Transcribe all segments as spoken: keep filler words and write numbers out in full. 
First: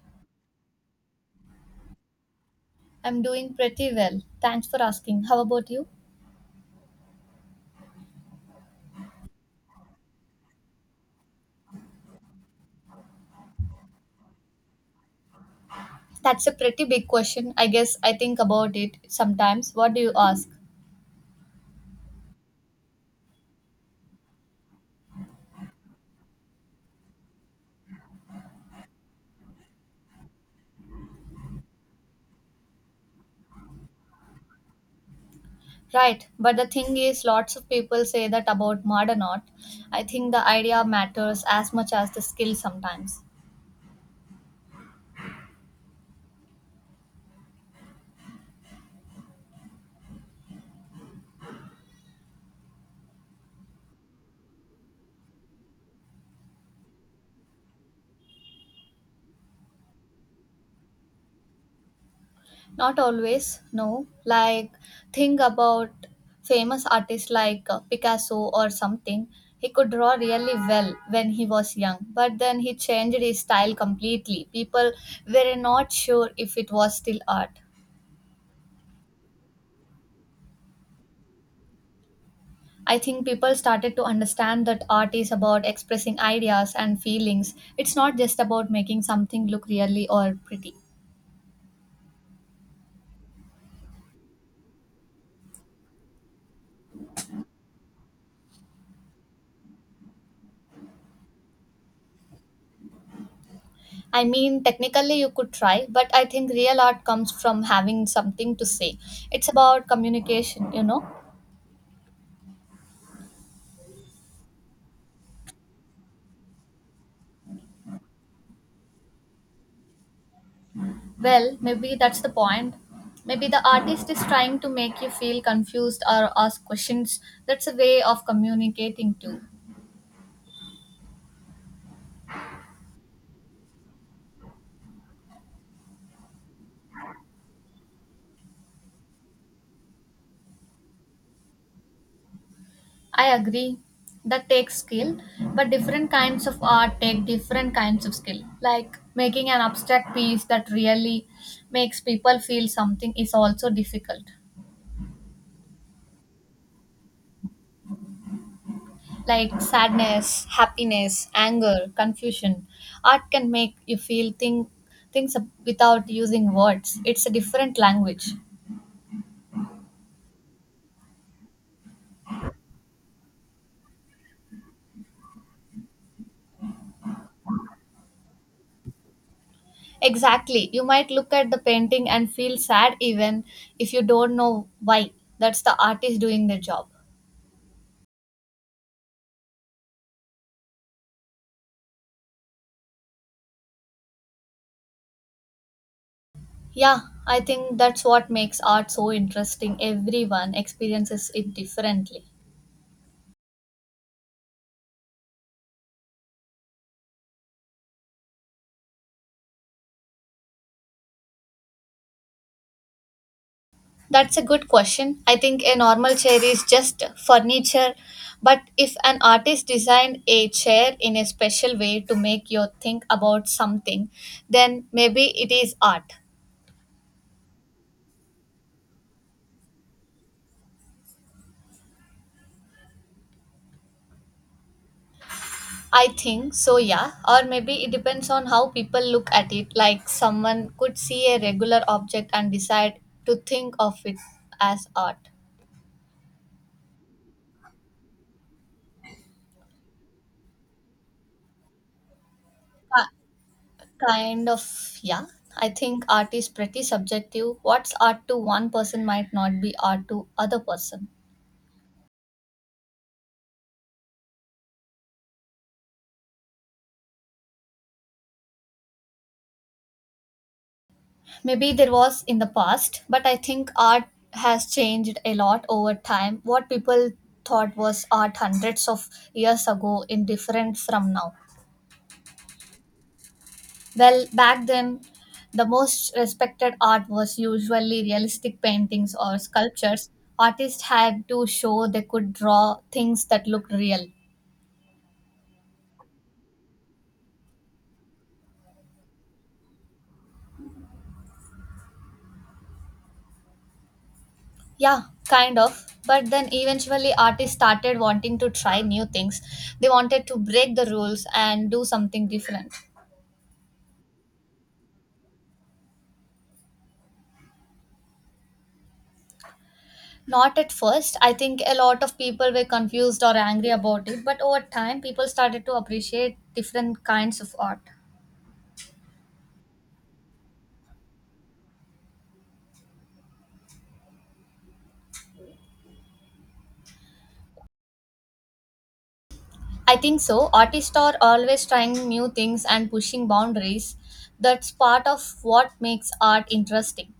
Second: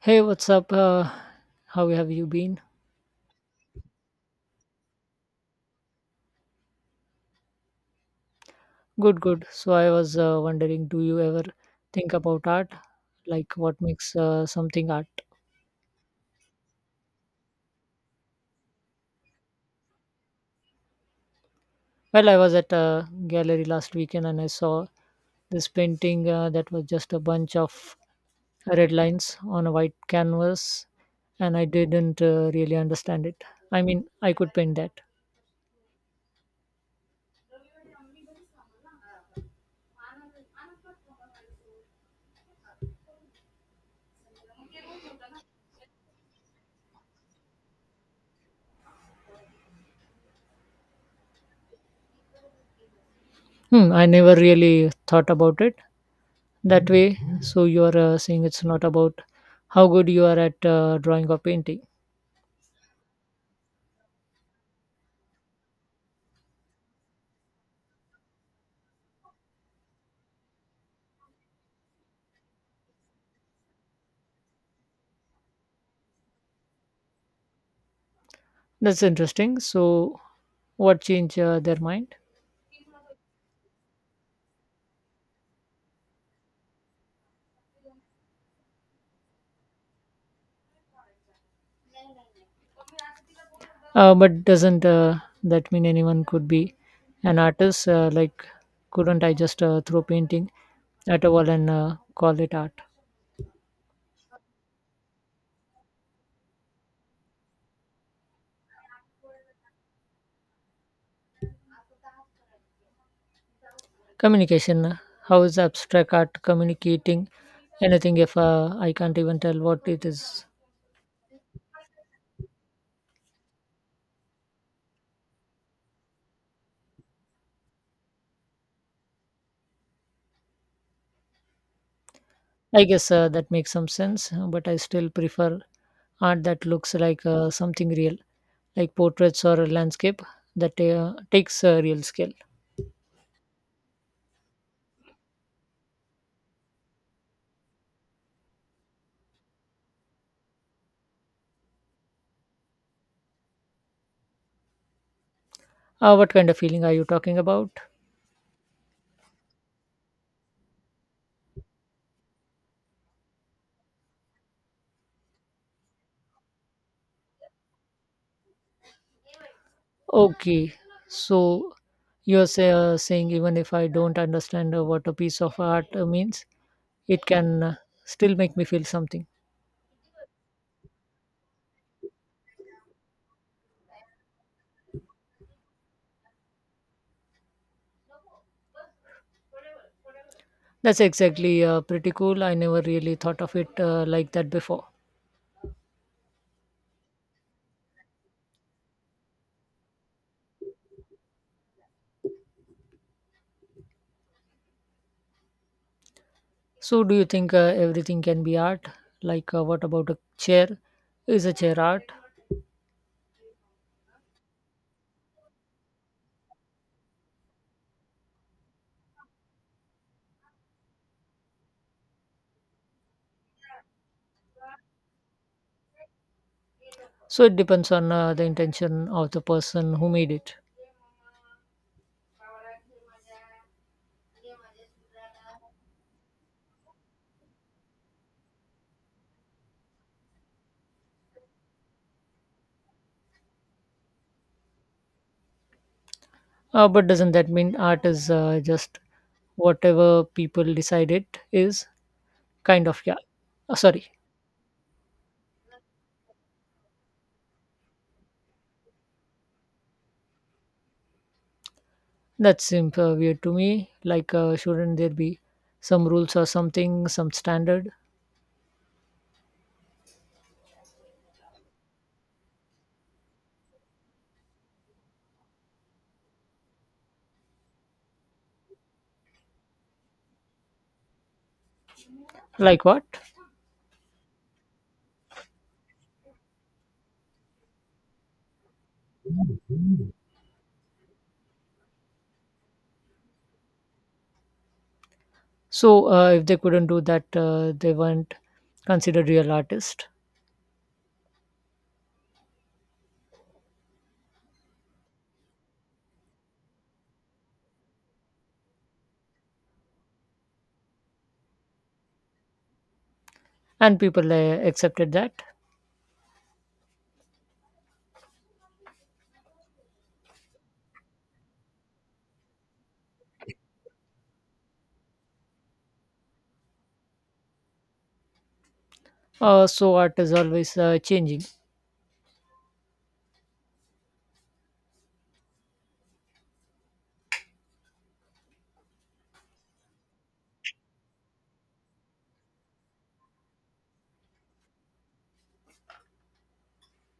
Hey, what's up? Uh, how have you been? I'm doing pretty well. Thanks for asking. How about you? Good, good. So I was uh, wondering, do you ever think about art? Like what makes uh, something art? That's a pretty big question. I guess I think about it sometimes. What do you ask? Well, I was at a gallery last weekend and I saw this painting uh, that was just a bunch of red lines on a white canvas, and I didn't uh, really understand it. I mean, I could paint that. Right, but the thing is, lots of people say that about modern art. I think the idea matters as much as the skill sometimes. Hmm, I never really thought about it that way, so you are uh, saying it's not about how good you are at uh, drawing or painting. Not always, no. Like, think about famous artists like uh, Picasso or something. He could draw really well when he was young, but then he changed his style completely. People were not sure if it was still art. That's interesting, so what change uh, their mind? I think people started to understand that art is about expressing ideas and feelings. It's not just about making something look really or pretty. Uh, but doesn't uh, that mean anyone could be an artist, uh, like couldn't I just uh, throw painting at a wall and uh, call it art? I mean, technically, you could try, but I think real art comes from having something to say. It's about communication, you know? Communication, uh, how is abstract art communicating anything if uh, I can't even tell what it is? Well, maybe that's the point. Maybe the artist is trying to make you feel confused or ask questions. That's a way of communicating, too. I guess uh, that makes some sense, uh, but I still prefer art that looks like uh, something real, like portraits or a landscape. That uh, takes a real skill. I agree. That takes skill, but different kinds of art take different kinds of skill. Like making an abstract piece that really makes people feel something is also difficult. Uh, what kind of feeling are you talking about? Like sadness, happiness, anger, confusion. Art can make you feel think, things ab- without using words. It's a different language. Okay, so you're say, uh, saying even if I don't understand uh, what a piece of art uh, means, it can uh, still make me feel something. Exactly. You might look at the painting and feel sad even if you don't know why. That's the artist doing their job. That's exactly, uh, pretty cool. I never really thought of it uh, like that before. Yeah, I think that's what makes art so interesting. Everyone experiences it differently. So, do you think uh, everything can be art? Like, uh, what about a chair? Is a chair art? That's a good question. I think a normal chair is just furniture, but if an artist designed a chair in a special way to make you think about something, then maybe it is art. So, it depends on uh, the intention of the person who made it. I think so, yeah. Or maybe it depends on how people look at it. Like someone could see a regular object and decide to think of it as art. Uh, but doesn't that mean art is uh, just whatever people decide it is? Kind of, yeah. Ki- Uh, sorry, Kind of, yeah. I think art is pretty subjective. What's art to one person might not be art to other person. that seems uh, weird to me. Like, uh, shouldn't there be some rules or something, some standard? Maybe there was in the past, but I think art has changed a lot over time. What people thought was art hundreds of years ago in different from now. Like what? Well, back then, the most respected art was usually realistic paintings or sculptures. Artists had to show they could draw things that looked real. So, uh, if they couldn't do that, uh, they weren't considered real artists, Yeah, kind of. But then eventually, artists started wanting to try new things. They wanted to break the rules and do something different. and people uh, accepted that. Not at first. I think a lot of people were confused or angry about it, but over time, people started to appreciate different kinds of art. Uh, so, art is always uh, changing. I think so. Artists are always trying new things and pushing boundaries. That's part of what makes art interesting.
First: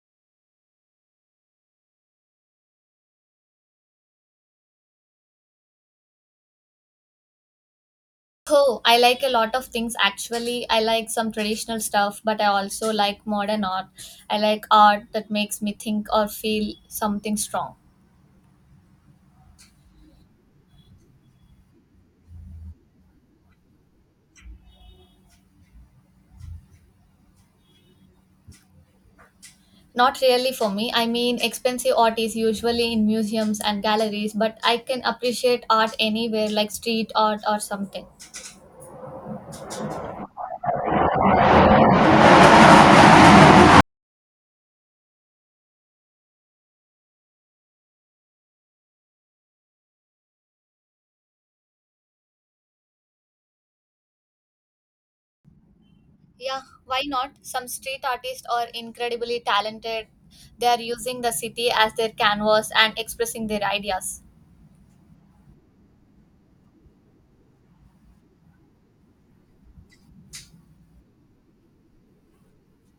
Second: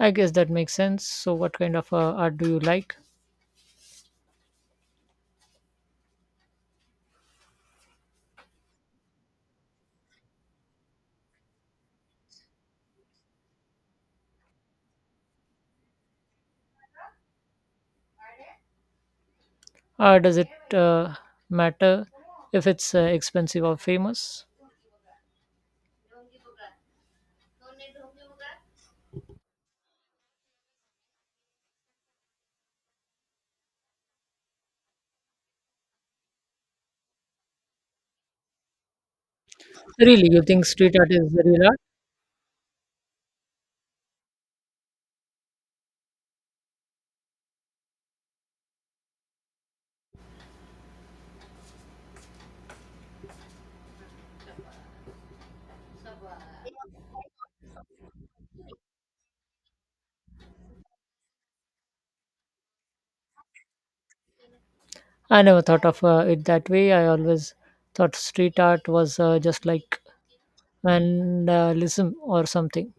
I guess that makes sense. So, what kind of uh, art do you like? Oh, I like a lot of things actually. I like some traditional stuff, but I also like modern art. I like art that makes me think or feel something strong. Uh, does it uh, matter if it's uh, expensive or famous? Not really for me. I mean, expensive art is usually in museums and galleries, but I can appreciate art anywhere, like street art or something. Really, you think street art is real art? Yeah, why not? Some street artists are incredibly talented. They are using the city as their canvas and expressing their ideas. I never thought of uh, it that way. I always thought street art was uh, just like vandalism or something.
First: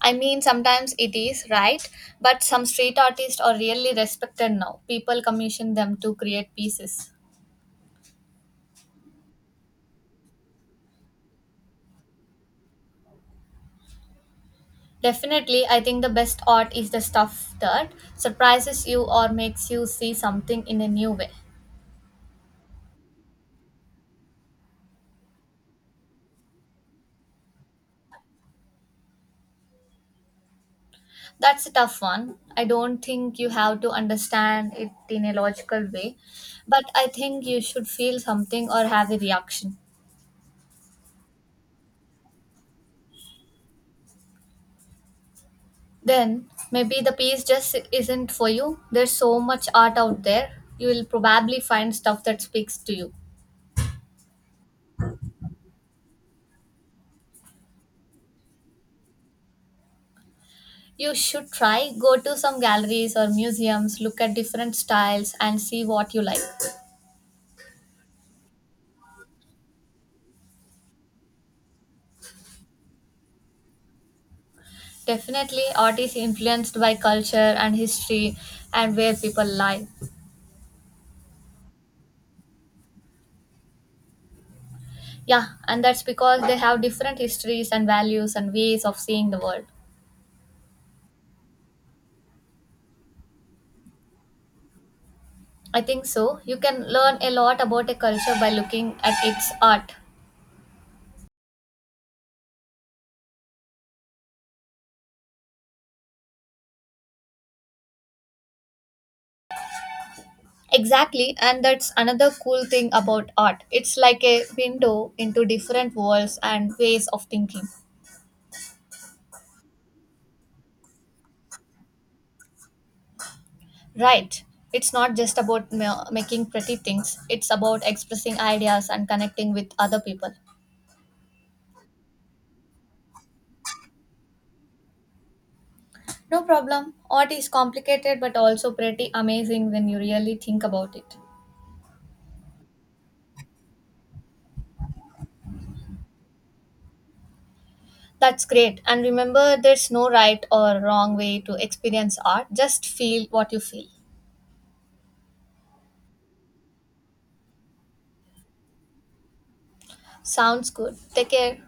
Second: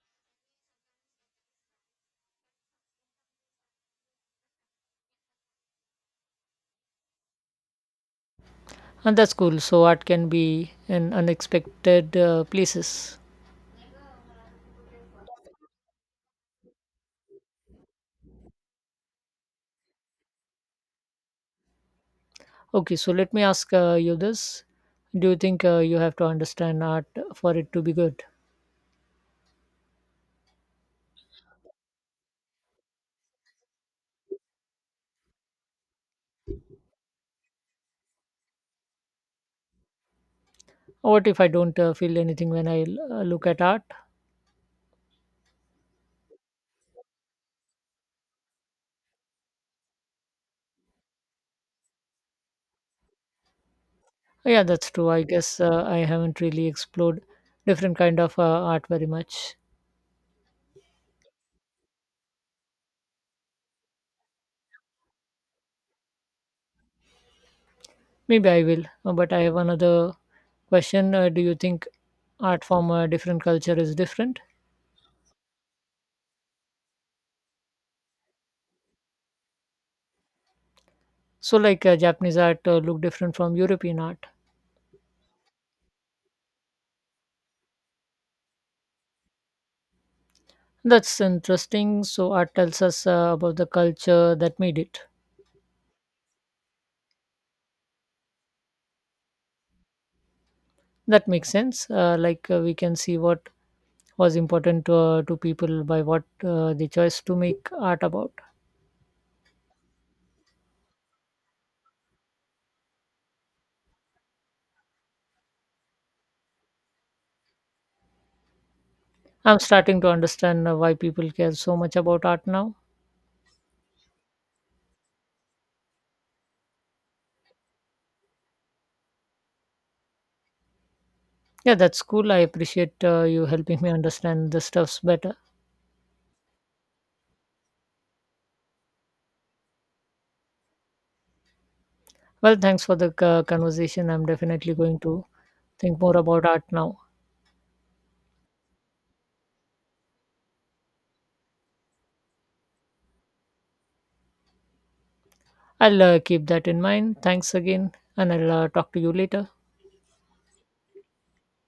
I mean, sometimes it is, right? But some street artists are really respected now. People commission them to create pieces. And that's cool. So, art can be in unexpected uh, places. Definitely, I think the best art is the stuff that surprises you or makes you see something in a new way. Okay, so let me ask uh, you this. Do you think uh, you have to understand art for it to be good? That's a tough one. I don't think you have to understand it in a logical way, but I think you should feel something or have a reaction. What if I don't uh, feel anything when I uh, look at art? Then maybe the piece just isn't for you. There's so much art out there. You will probably find stuff that speaks to you. Yeah, that's true. I guess uh, I haven't really explored different kind of uh, art very much. You should try, go to some galleries or museums, look at different styles, and see what you like. Maybe I will. Uh, But I have another question. Uh, do you think art from a different culture is different? Definitely, art is influenced by culture and history and where people live. So, like uh, Japanese art uh, look different from European art. Yeah, and that's because they have different histories and values and ways of seeing the world. That's interesting. So, art tells us uh, about the culture that made it. I think so. You can learn a lot about a culture by looking at its art. That makes sense. Uh, like, uh, we can see what was important to, uh, to people by what uh, they chose to make art about. Exactly, and that's another cool thing about art. It's like a window into different worlds and ways of thinking. I'm starting to understand uh, why people care so much about art now. Right. It's not just about ma- making pretty things, it's about expressing ideas and connecting with other people. Yeah, that's cool. I appreciate uh, you helping me understand the stuffs better. No problem. Art is complicated but also pretty amazing when you really think about it. Well, thanks for the uh, conversation. I'm definitely going to think more about art now. That's great. And remember, there's no right or wrong way to experience art. Just feel what you feel. I'll uh, keep that in mind. Thanks again, and I'll uh, talk to you later. Sounds good. Take care.